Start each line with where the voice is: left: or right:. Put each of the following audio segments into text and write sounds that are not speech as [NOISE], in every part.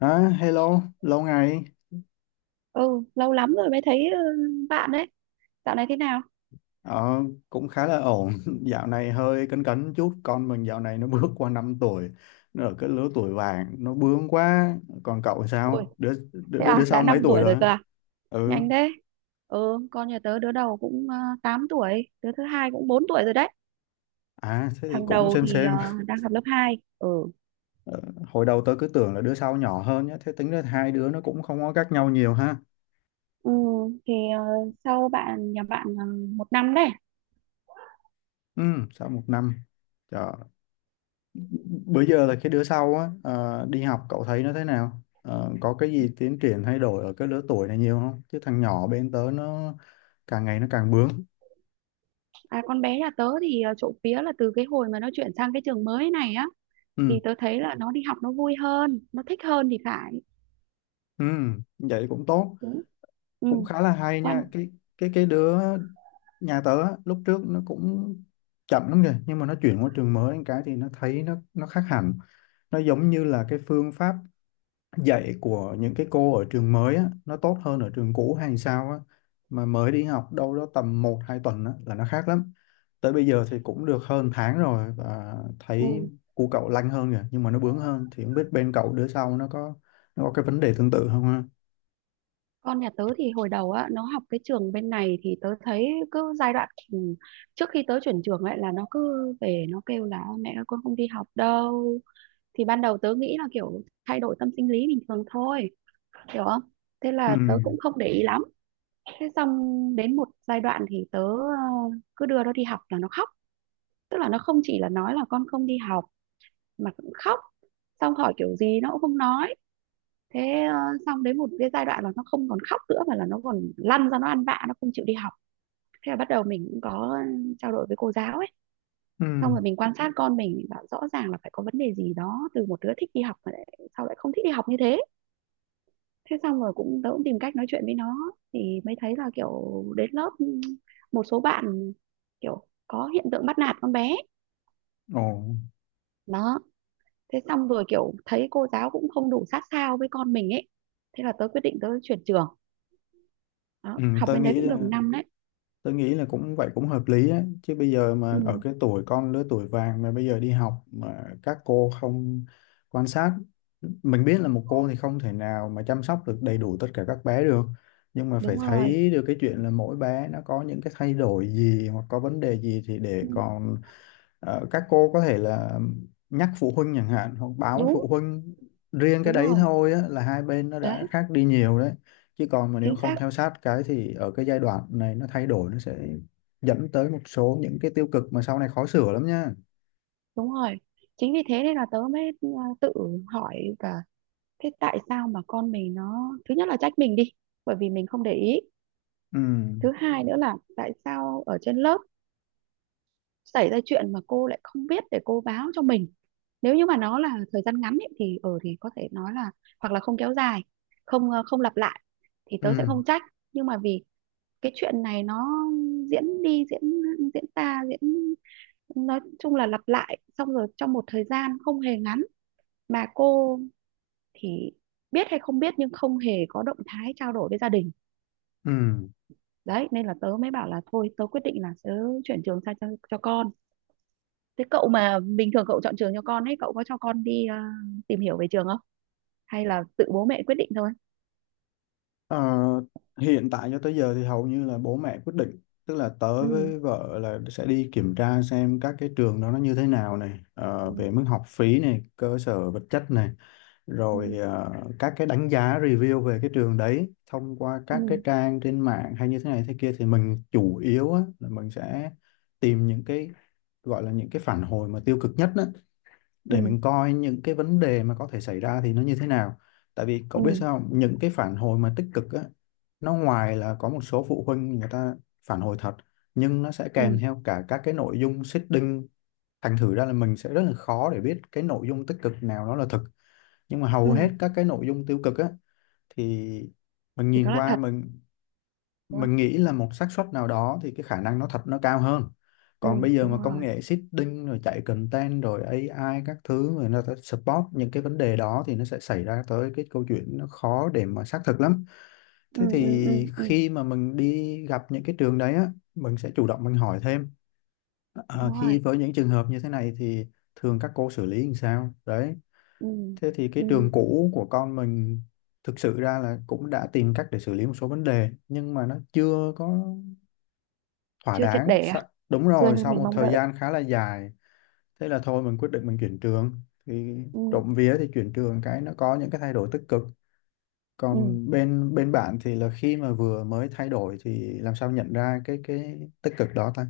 left: À, hello, lâu ngày.
right: Ừ, lâu lắm rồi mới thấy bạn đấy. Dạo này thế nào?
left: Ờ, cũng khá là ổn. [LAUGHS] Dạo này hơi cấn cấn chút. Con mình dạo này nó bước qua 5 tuổi. Nó ở cái lứa tuổi vàng. Nó bướng quá. Còn cậu
right: Ôi,
left: sao? Đứa, đứa,
right: thế
left: đứa, đứa
right: à, đã
left: sau
right: 5
left: mấy tuổi
right: tuổi rồi
left: rồi?
right: cơ à? Nhanh
left: Ừ.
right: thế. Ừ, con nhà tớ đứa đầu cũng 8 tuổi, đứa thứ hai cũng 4 tuổi rồi đấy.
left: À, thế thì
right: Thằng
left: cũng
right: đầu
left: xem
right: thì
left: xem.
right: đang học lớp 2. Ừ.
left: Ờ, hồi đầu tớ cứ tưởng là đứa sau nhỏ hơn nhá. Thế tính ra hai đứa nó cũng không có cách nhau nhiều ha.
right: Ừ, thì ờ, sau bạn, nhà bạn một năm đấy.
left: Ừ, sau một năm. Trời. Bữa giờ là cái đứa sau á, đi học cậu thấy nó thế nào? Ờ, có cái gì tiến triển thay đổi ở cái lứa tuổi này nhiều không, chứ thằng nhỏ bên tớ nó càng ngày nó càng bướng.
right: À, con bé nhà tớ thì trộm vía là từ cái hồi mà nó chuyển sang cái trường mới này á,
left: Ừ.
right: thì tớ thấy là nó đi học nó vui hơn, nó thích hơn thì phải.
left: Ừ. Vậy cũng tốt.
right: Đúng. Ừ.
left: Cũng khá là hay
right: Quan.
left: nha. Cái đứa nhà tớ á, lúc trước nó cũng chậm lắm kìa, nhưng mà nó chuyển qua trường mới cái thì nó thấy nó khác hẳn. Nó giống như là cái phương pháp dạy của những cái cô ở trường mới á, nó tốt hơn ở trường cũ hay sao á. Mà mới đi học đâu đó tầm một 2 tuần á, là nó khác lắm. Tới bây giờ thì cũng được hơn tháng rồi và thấy
right: Ừ,
left: cu cậu lanh hơn rồi, nhưng mà nó bướng hơn. Thì không biết bên cậu đứa sau nó có cái vấn đề tương tự không ha.
right: con nhà tớ thì hồi đầu á, nó học cái trường bên này thì tớ thấy cứ giai đoạn trước khi tớ chuyển trường ấy, là nó cứ về nó kêu là: mẹ ơi con không đi học đâu. Thì ban đầu tớ nghĩ là kiểu thay đổi tâm sinh lý bình thường thôi. Hiểu không? Thế
left: Ừ.
right: là tớ cũng không để ý lắm. Thế xong, đến một giai đoạn thì tớ cứ đưa nó đi học là nó khóc. Tức là nó không chỉ là nói là con không đi học mà cũng khóc. Xong hỏi kiểu gì nó cũng không nói. Thế xong đến một cái giai đoạn là nó không còn khóc nữa, mà là nó còn lăn ra nó ăn vạ, nó không chịu đi học. Thế là bắt đầu mình cũng có trao đổi với cô giáo ấy.
left: Ừ.
right: Xong rồi mình quan sát con mình bảo rõ ràng là phải có vấn đề gì đó, từ một đứa thích đi học mà lại, sao lại không thích đi học như thế. Thế xong rồi cũng, tớ cũng tìm cách nói chuyện với nó, thì mới thấy là kiểu đến lớp, một số bạn kiểu có hiện tượng bắt nạt con bé.
left: Ồ.
right: Đó. Thế xong rồi kiểu thấy cô giáo cũng không đủ sát sao với con mình ấy, thế là tớ quyết định tớ chuyển trường. Đó,
left: Ừ,
right: học bên đấy cũng được một năm đấy.
left: Tôi nghĩ là cũng vậy, cũng hợp lý á. Chứ bây giờ mà ở
right: Ừ,
left: cái tuổi con, lứa tuổi vàng, mà bây giờ đi học mà các cô không quan sát, mình biết là một cô thì không thể nào mà chăm sóc được đầy đủ tất cả các bé được, nhưng mà phải
right: đúng rồi.
left: thấy được cái chuyện là mỗi bé nó có những cái thay đổi gì hoặc có vấn đề gì thì để
right: Ừ,
left: còn các cô có thể là nhắc phụ huynh chẳng hạn, hoặc báo với phụ
right: đúng,
left: huynh. Riêng cái
right: đúng
left: đấy
right: rồi.
left: thôi á, là hai bên nó
right: Đấy,
left: đã khác đi nhiều đấy. Chứ còn mà nếu
right: chính
left: không
right: xác,
left: theo sát cái thì ở cái giai đoạn này nó thay đổi, nó sẽ dẫn tới một số những cái tiêu cực mà sau này khó sửa lắm nha.
right: đúng rồi. Chính vì thế nên là tớ mới tự hỏi cả, thế tại sao mà con mình nó, thứ nhất là trách mình đi, bởi vì mình không để ý.
left: ừ
right: Thứ hai nữa là tại sao ở trên lớp xảy ra chuyện mà cô lại không biết để cô báo cho mình. Nếu như mà nó là thời gian ngắn ấy, thì ở thì có thể nói là hoặc là không kéo dài, không không lặp lại, thì tớ sẽ
left: ừ
right: không trách, nhưng mà vì cái chuyện này nó diễn đi diễn, diễn ra diễn, nói chung là lặp lại, xong rồi trong một thời gian không hề ngắn, mà cô thì biết hay không biết nhưng không hề có động thái trao đổi với gia đình.
left: ừ
right: Đấy, nên là tớ mới bảo là thôi tớ quyết định là tớ chuyển trường sang cho con. Thế cậu mà bình thường cậu chọn trường cho con ấy, cậu có cho con đi tìm hiểu về trường không, hay là tự bố mẹ quyết định thôi?
left: Ờ, hiện tại cho tới giờ thì hầu như là bố mẹ quyết định, tức là tớ
right: Ừ.
left: với vợ là sẽ đi kiểm tra xem các cái trường đó nó như thế nào này,
right: Ừ.
left: về mức học phí này, cơ sở vật chất này,
right: Ừ.
left: rồi các cái đánh giá review về cái trường đấy thông qua các cái
right: Ừ.
left: trang trên mạng hay như thế này thế kia. Thì mình chủ yếu á, là mình sẽ tìm những cái gọi là những cái phản hồi mà tiêu cực nhất á, để
right: Ừ.
left: mình coi những cái vấn đề mà có thể xảy ra thì nó như thế nào. Tại vì cậu
right: Ừ.
left: biết sao không? Những cái phản hồi mà tích cực á, nó ngoài là có một số phụ huynh người ta phản hồi thật, nhưng nó sẽ
right: Ừ.
left: kèm theo cả các cái nội dung seeding đinh. Thành thử ra là mình sẽ rất là khó để biết cái nội dung tích cực nào nó là thực. Nhưng mà hầu hết
right: Ừ.
left: các cái nội dung tiêu cực á, thì mình
right: Thì đó
left: nhìn
right: là
left: qua
right: thật.
left: mình
right: Đúng không?
left: mình nghĩ là một xác suất nào đó thì cái khả năng nó thật nó cao hơn. Còn
right: Ừ.
left: bây giờ
right: Đúng
left: mà công
right: rồi.
left: nghệ seeding rồi chạy content rồi AI các thứ, rồi nó sẽ support những cái vấn đề đó, thì nó sẽ xảy ra tới cái câu chuyện nó khó để mà xác thực lắm.
right: Ừ.
left: Thế
right: Ừ. Ừ.
left: thì
right: Ừ.
left: khi mà mình đi gặp những cái trường đấy á, mình sẽ chủ động mình hỏi thêm.
right: Đúng
left: Khi
right: rồi.
left: với những trường hợp như thế này thì thường các cô xử lý làm sao đấy.
right: Ừ.
left: Thế thì cái
right: Ừ.
left: trường cũ của con mình, thực sự ra là cũng đã tìm cách để xử lý một số vấn đề, nhưng mà nó chưa có thỏa
right: Chưa triệt
left: đáng.
right: để à?
left: Sa- đúng
right: Chưa
left: rồi,
right: như
left: sau
right: mình
left: một
right: mong
left: thời
right: đợi.
left: gian khá là dài, thế là thôi mình quyết định mình chuyển trường. Thì
right: Ừ.
left: trộm vía thì chuyển trường cái nó có những cái thay đổi tích cực.
right: Ừ.
left: Còn bên bên bạn thì là khi mà vừa mới thay đổi thì làm sao nhận ra cái tích cực đó ta.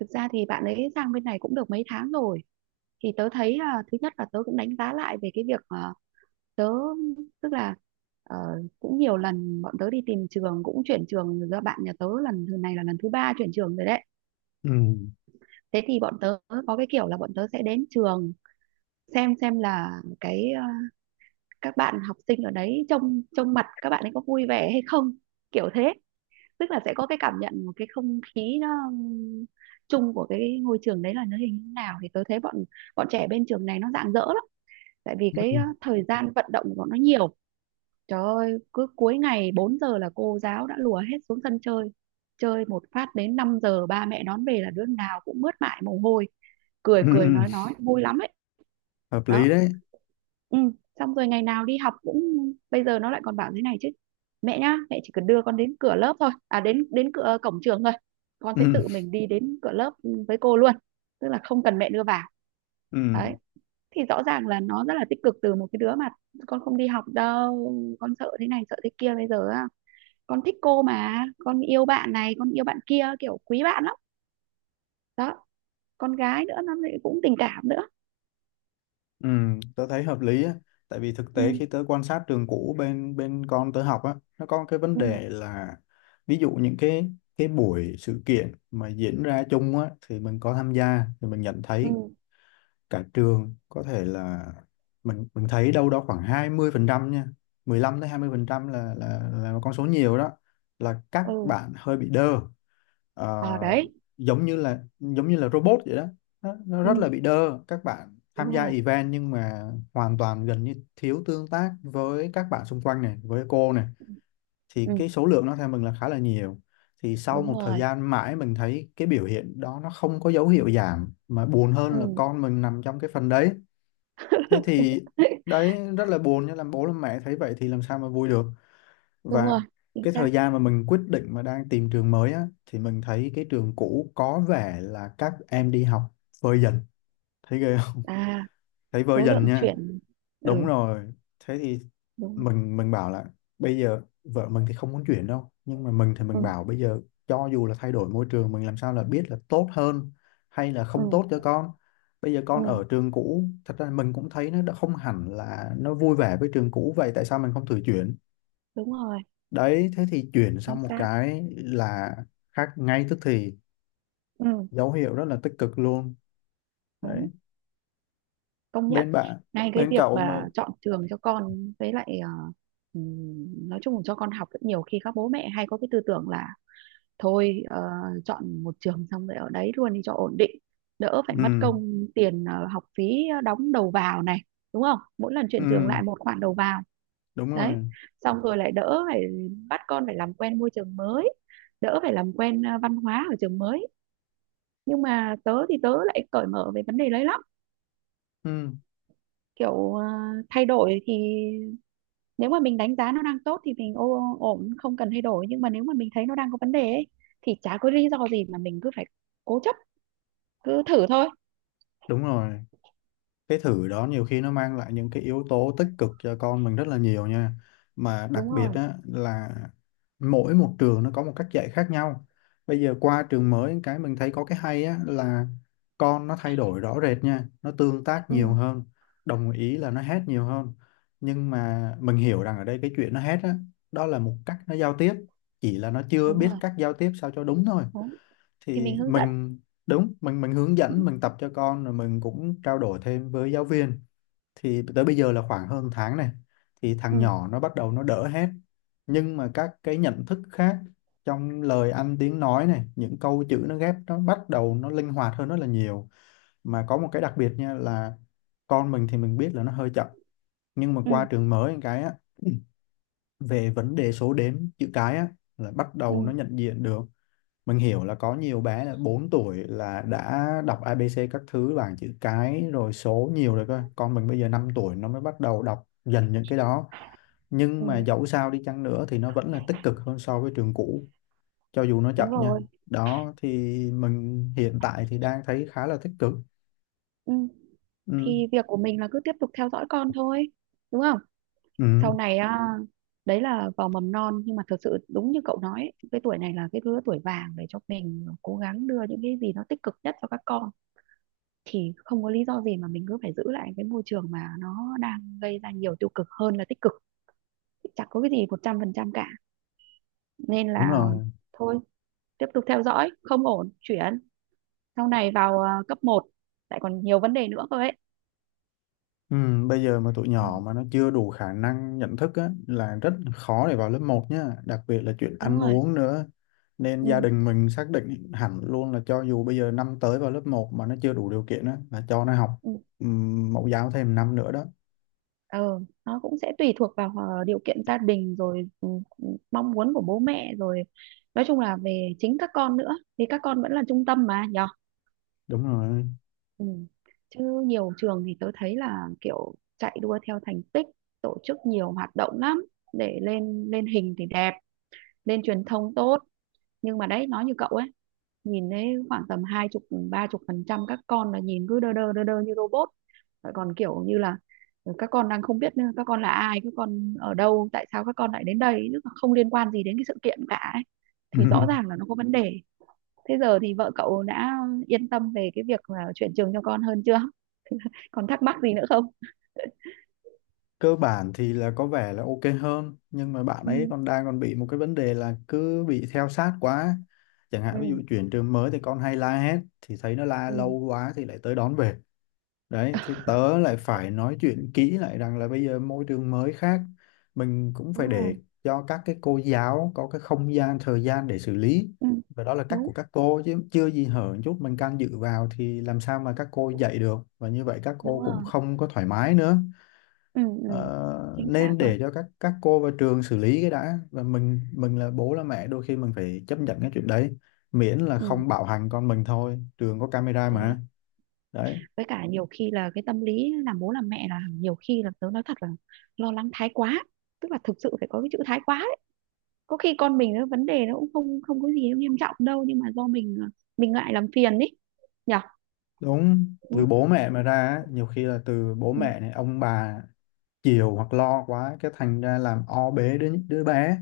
right: Thực ra thì bạn ấy sang bên này cũng được mấy tháng rồi, thì tớ thấy, thứ nhất là tớ cũng đánh giá lại về cái việc, tớ tức là ờ, cũng nhiều lần bọn tớ đi tìm trường cũng chuyển trường rồi, do bạn nhà tớ lần thứ này là lần thứ ba chuyển trường rồi đấy.
left: Ừ.
right: Thế thì bọn tớ có cái kiểu là bọn tớ sẽ đến trường, xem là cái, các bạn học sinh ở đấy, trông trông mặt các bạn ấy có vui vẻ hay không, kiểu thế. Tức là sẽ có cái cảm nhận một cái không khí nó chung của cái ngôi trường đấy là nó hình như nào, thì tôi thấy bọn bọn trẻ bên trường này nó rạng rỡ lắm. Tại vì cái thời gian vận động của bọn nó nhiều. Trời ơi, cứ cuối ngày 4 giờ là cô giáo đã lùa hết xuống sân chơi, chơi một phát đến 5 giờ ba mẹ đón về là đứa nào cũng mướt mải mồ hôi, cười cười
left: [LAUGHS]
right: nói vui lắm ấy.
left: Hợp
right: Đó.
left: lý đấy.
right: Ừ. Xong rồi ngày nào đi học cũng, bây giờ nó lại còn bảo thế này chứ: mẹ nhá, mẹ chỉ cần đưa con đến cửa lớp thôi, à, đến đến cửa cổng trường thôi, con
left: [LAUGHS]
right: sẽ
left: Ừ.
right: tự mình đi đến cửa lớp với cô luôn, tức là không cần mẹ đưa vào. Đấy,
left: Ừ.
right: thì rõ ràng là nó rất là tích cực, từ một cái đứa mà con không đi học đâu, con sợ thế này sợ thế kia, bây giờ á, con thích cô mà, con yêu bạn này con yêu bạn kia, kiểu quý bạn lắm. Đó. Con gái nữa nó lại cũng tình cảm nữa.
left: Ừ, tớ thấy hợp lý á, tại vì thực
right: Ừ.
left: tế khi tớ quan sát trường cũ bên bên con tớ học á, nó có cái vấn
right: Ừ.
left: đề là ví dụ những cái buổi sự kiện mà diễn ra chung á, thì mình có tham gia thì mình nhận
right: Ừ.
left: thấy cả trường có thể là mình thấy đâu đó khoảng 20% nha, 15 tới 20% là một con số nhiều đó, là các
right: Ừ.
left: bạn hơi bị đơ.
right: ờ
left: Ờ,
right: Đấy.
left: giống như là robot vậy đó. Nó
right: Ừ.
left: rất là bị đơ, các bạn tham
right: Đúng
left: gia
right: rồi.
left: event nhưng mà hoàn toàn gần như thiếu tương tác với các bạn xung quanh này, với cô này. Thì
right: Ừ.
left: cái số lượng nó theo mình là khá là nhiều. Thì sau
right: Đúng
left: một thời
right: rồi.
left: gian mãi mình thấy cái biểu hiện đó nó không có dấu hiệu giảm, mà buồn hơn là
right: Ừ.
left: con mình nằm trong cái phần đấy. Thế thì
right: [LAUGHS]
left: đấy, rất là buồn, nhưng làm bố làm mẹ thấy vậy thì làm sao mà vui được.
right: Đúng
left: Và
right: rồi. Chính
left: cái
right: xác.
left: thời gian mà mình quyết định mà đang tìm trường mới á, thì mình thấy cái trường cũ có vẻ là các em đi học vơi dần. Thấy ghê không?
right: À,
left: [LAUGHS] Thấy vơi
right: số
left: dần
right: lượng
left: nha.
right: chuyển.
left: Đúng
right: Ừ.
left: rồi. Thế thì
right: Đúng rồi.
left: mình bảo là bây giờ vợ mình thì không muốn chuyển đâu, nhưng mà mình thì
right: Ừ.
left: mình bảo bây giờ cho dù là thay đổi môi trường, mình làm sao là biết là tốt hơn hay là
right: Ừ.
left: không tốt cho con. Bây giờ con
right: Ừ.
left: ở trường cũ thật ra mình cũng thấy nó đã không hẳn là nó vui vẻ với trường cũ, vậy tại sao mình không thử chuyển?
right: Đúng rồi.
left: Đấy, thế thì chuyển
right: Chính
left: sang một
right: xác.
left: cái là khác ngay tức thì,
right: Ừ.
left: dấu hiệu rất là tích cực luôn.
right: Đúng.
left: Đấy,
right: Công nhận.
left: bên bạn,
right: Ngay cái
left: bên
right: việc
left: cậu mà.
right: mà chọn trường cho con với lại nói chung là cho con học, rất nhiều khi các bố mẹ hay có cái tư tưởng là thôi, chọn một trường xong rồi ở đấy luôn đi cho ổn định, đỡ phải mất
left: Ừ.
right: công tiền, học phí đóng đầu vào này, đúng không, mỗi lần chuyển trường
left: Ừ.
right: lại một khoản đầu vào.
left: Đúng
right: Đấy,
left: rồi.
right: xong rồi lại đỡ phải bắt con phải làm quen môi trường mới, đỡ phải làm quen, văn hóa ở trường mới. Nhưng mà tớ thì tớ lại cởi mở về vấn đề đấy lắm.
left: Ừ.
right: Kiểu, thay đổi thì, nếu mà mình đánh giá nó đang tốt thì mình ổn, không cần thay đổi, nhưng mà nếu mà mình thấy nó đang có vấn đề ấy, thì chả có lý do gì mà mình cứ phải cố chấp, cứ thử thôi.
left: Đúng rồi. Cái thử đó nhiều khi nó mang lại những cái yếu tố tích cực cho con mình rất là nhiều nha. Mà đặc
right: Đúng
left: biệt
right: rồi.
left: á, là mỗi một trường nó có một cách dạy khác nhau. Bây giờ qua trường mới cái mình thấy có cái hay á, là con nó thay đổi rõ rệt nha, nó tương tác nhiều
right: Ừ,
left: hơn. Đồng ý là nó hét nhiều hơn, nhưng mà mình hiểu rằng ở đây cái chuyện nó hét á, đó là một cách nó giao tiếp, chỉ là nó chưa
right: đúng
left: biết
right: rồi.
left: cách giao tiếp sao cho đúng thôi.
right: Đúng. Thì
left: Thì
right: mình hướng dẫn.
left: mình đúng, mình hướng
right: Ừ.
left: dẫn, mình tập cho con, rồi mình cũng trao đổi thêm với giáo viên. Thì tới bây giờ là khoảng hơn tháng này thì thằng
right: Ừ.
left: nhỏ nó bắt đầu nó đỡ hết nhưng mà các cái nhận thức khác trong lời ăn tiếng nói này, những câu chữ nó ghép, nó bắt đầu nó linh hoạt hơn rất là nhiều. Mà có một cái đặc biệt nha, là con mình thì mình biết là nó hơi chậm, nhưng mà qua
right: Ừ.
left: trường mới một cái á, [CLEARS THROAT] về vấn đề số đếm, chữ cái á, là bắt đầu nó nhận diện được. Mình hiểu là có nhiều bé là 4 tuổi là đã đọc ABC các thứ, bảng chữ cái rồi, số nhiều rồi cơ. Con mình bây giờ 5 tuổi nó mới bắt đầu đọc dần những cái đó. Nhưng
right: Ừ.
left: mà dẫu sao đi chăng nữa thì nó vẫn là tích cực hơn so với trường cũ, cho dù nó chậm
right: Đúng
left: nha.
right: rồi.
left: Đó thì mình hiện tại thì đang thấy khá là tích cực.
right: Ừ.
left: Ừ,
right: Thì việc của mình là cứ tiếp tục theo dõi con thôi, đúng không?
left: ừ,
right: Sau này. Ừ. À, đấy là vào mầm non, nhưng mà thật sự đúng như cậu nói ấy, cái tuổi này là cái lứa tuổi vàng để cho mình cố gắng đưa những cái gì nó tích cực nhất cho các con, thì không có lý do gì mà mình cứ phải giữ lại cái môi trường mà nó đang gây ra nhiều tiêu cực hơn là tích cực. Chẳng có cái gì 100% cả. Nên
left: đúng
right: là
left: rồi.
right: thôi, tiếp tục theo dõi không ổn chuyển. Sau này vào, cấp một lại còn nhiều vấn đề nữa cơ ấy.
left: Ừ, bây giờ mà tụi
right: Ừ,
left: nhỏ mà nó chưa đủ khả năng nhận thức á, là rất khó để vào lớp một nhá, đặc biệt là chuyện
right: đúng
left: ăn
right: rồi.
left: uống nữa. Nên gia
right: Ừ.
left: đình mình xác định hẳn luôn là cho dù bây giờ năm tới vào lớp một mà nó chưa đủ điều kiện á, là cho nó học
right: Ừ.
left: mẫu giáo thêm năm nữa đó.
right: ờ nó cũng sẽ tùy thuộc vào điều kiện gia đình rồi, ừ, ừ, mong muốn của bố mẹ rồi, nói chung là về chính các con nữa, thì các con vẫn là trung tâm mà nhở.
left: Đúng rồi.
right: Ừ. Chứ nhiều trường thì tớ thấy là kiểu chạy đua theo thành tích, tổ chức nhiều hoạt động lắm, để lên lên hình thì đẹp, lên truyền thông tốt, nhưng mà đấy, nói như cậu ấy, nhìn thấy khoảng tầm hai chục, ba chục phần trăm các con là nhìn cứ đơ đơ đơ đơ như robot. Lại còn kiểu như là, các con đang không biết các con là ai, các con ở đâu, tại sao các con lại đến đây, chứ không liên quan gì đến cái sự kiện cả ấy. Thì rõ
left: [LAUGHS]
right: ràng là nó có vấn đề. Thế giờ thì vợ cậu đã yên tâm về cái việc là chuyển trường cho con hơn chưa? Còn thắc mắc gì nữa không?
left: Cơ bản thì là có vẻ là ok hơn, nhưng mà bạn ấy
right: Ừ.
left: còn đang còn bị một cái vấn đề là cứ bị theo sát quá. Chẳng
right: Ừ.
left: hạn ví dụ chuyển trường mới thì con hay la hét, thì thấy nó la lâu
right: Ừ.
left: quá thì lại tới đón về. Đấy, thì tớ lại phải nói chuyện kỹ lại rằng là bây giờ môi trường mới khác, mình cũng phải
right: Đúng rồi.
left: để cho các cái cô giáo có cái không gian, thời gian để xử lý.
right: Ừ.
left: Và đó là cách
right: Đúng,
left: của các cô, chứ chưa gì hở một chút mình can dự vào thì làm sao mà các cô dạy được, và như vậy các
right: đúng
left: cô cũng
right: rồi.
left: không có thoải mái nữa.
right: Ừ. Ừ.
left: Ờ,
right: Chính xác
left: nên
right: rồi.
left: để cho các cô và trường xử lý cái đã, và mình là bố là mẹ đôi khi mình phải chấp nhận cái chuyện đấy, miễn là
right: Ừ.
left: không bạo hành con mình thôi, trường có camera
right: Đúng rồi.
left: mà. Đấy.
right: Với cả nhiều khi là cái tâm lý làm bố làm mẹ là, nhiều khi là tớ nói thật là lo lắng thái quá, tức là thực sự phải có cái chữ thái quá đấy. Có khi con mình nó vấn đề nó cũng không, không có gì nghiêm trọng đâu, nhưng mà do mình mình ngại làm phiền ấy, nhở.
left: Đúng,
right: Đúng
left: từ
right: không?
left: bố mẹ mà ra á, nhiều khi là từ bố
right: Ừ.
left: mẹ này, ông bà chiều hoặc lo quá, cái thành ra làm o bế đứa đứa bé.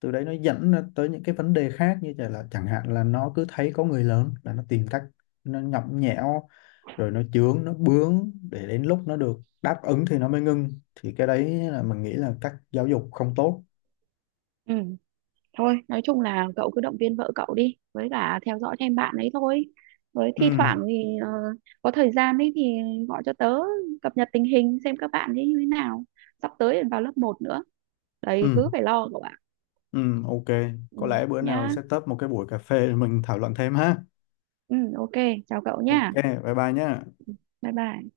left: Từ đấy nó dẫn nó tới những cái vấn đề khác như vậy, là chẳng hạn là nó cứ thấy có người lớn là nó tìm cách nó nhõng nhẽo, rồi nó chướng nó bướng, để đến lúc nó được đáp ứng thì nó mới ngưng. Thì cái đấy là mình nghĩ là cách giáo dục không tốt.
right: Ừ. Thôi, nói chung là cậu cứ động viên vợ cậu đi với cả theo dõi thêm bạn ấy thôi, với thi
left: Ừ.
right: thoảng thì có thời gian ấy thì gọi cho tớ, cập nhật tình hình xem các bạn ấy như thế nào, sắp tới vào lớp một nữa, đầy
left: ừ
right: thứ phải lo cậu ạ.
left: ừ ok,
right: Ừ.
left: có lẽ bữa nào
right: Nhá.
left: sẽ tấp một cái buổi cà phê để mình thảo luận thêm ha.
right: Ừ, ok, chào cậu
left: Ok,
right: nha.
left: bye bye nhé.
right: Bye bye.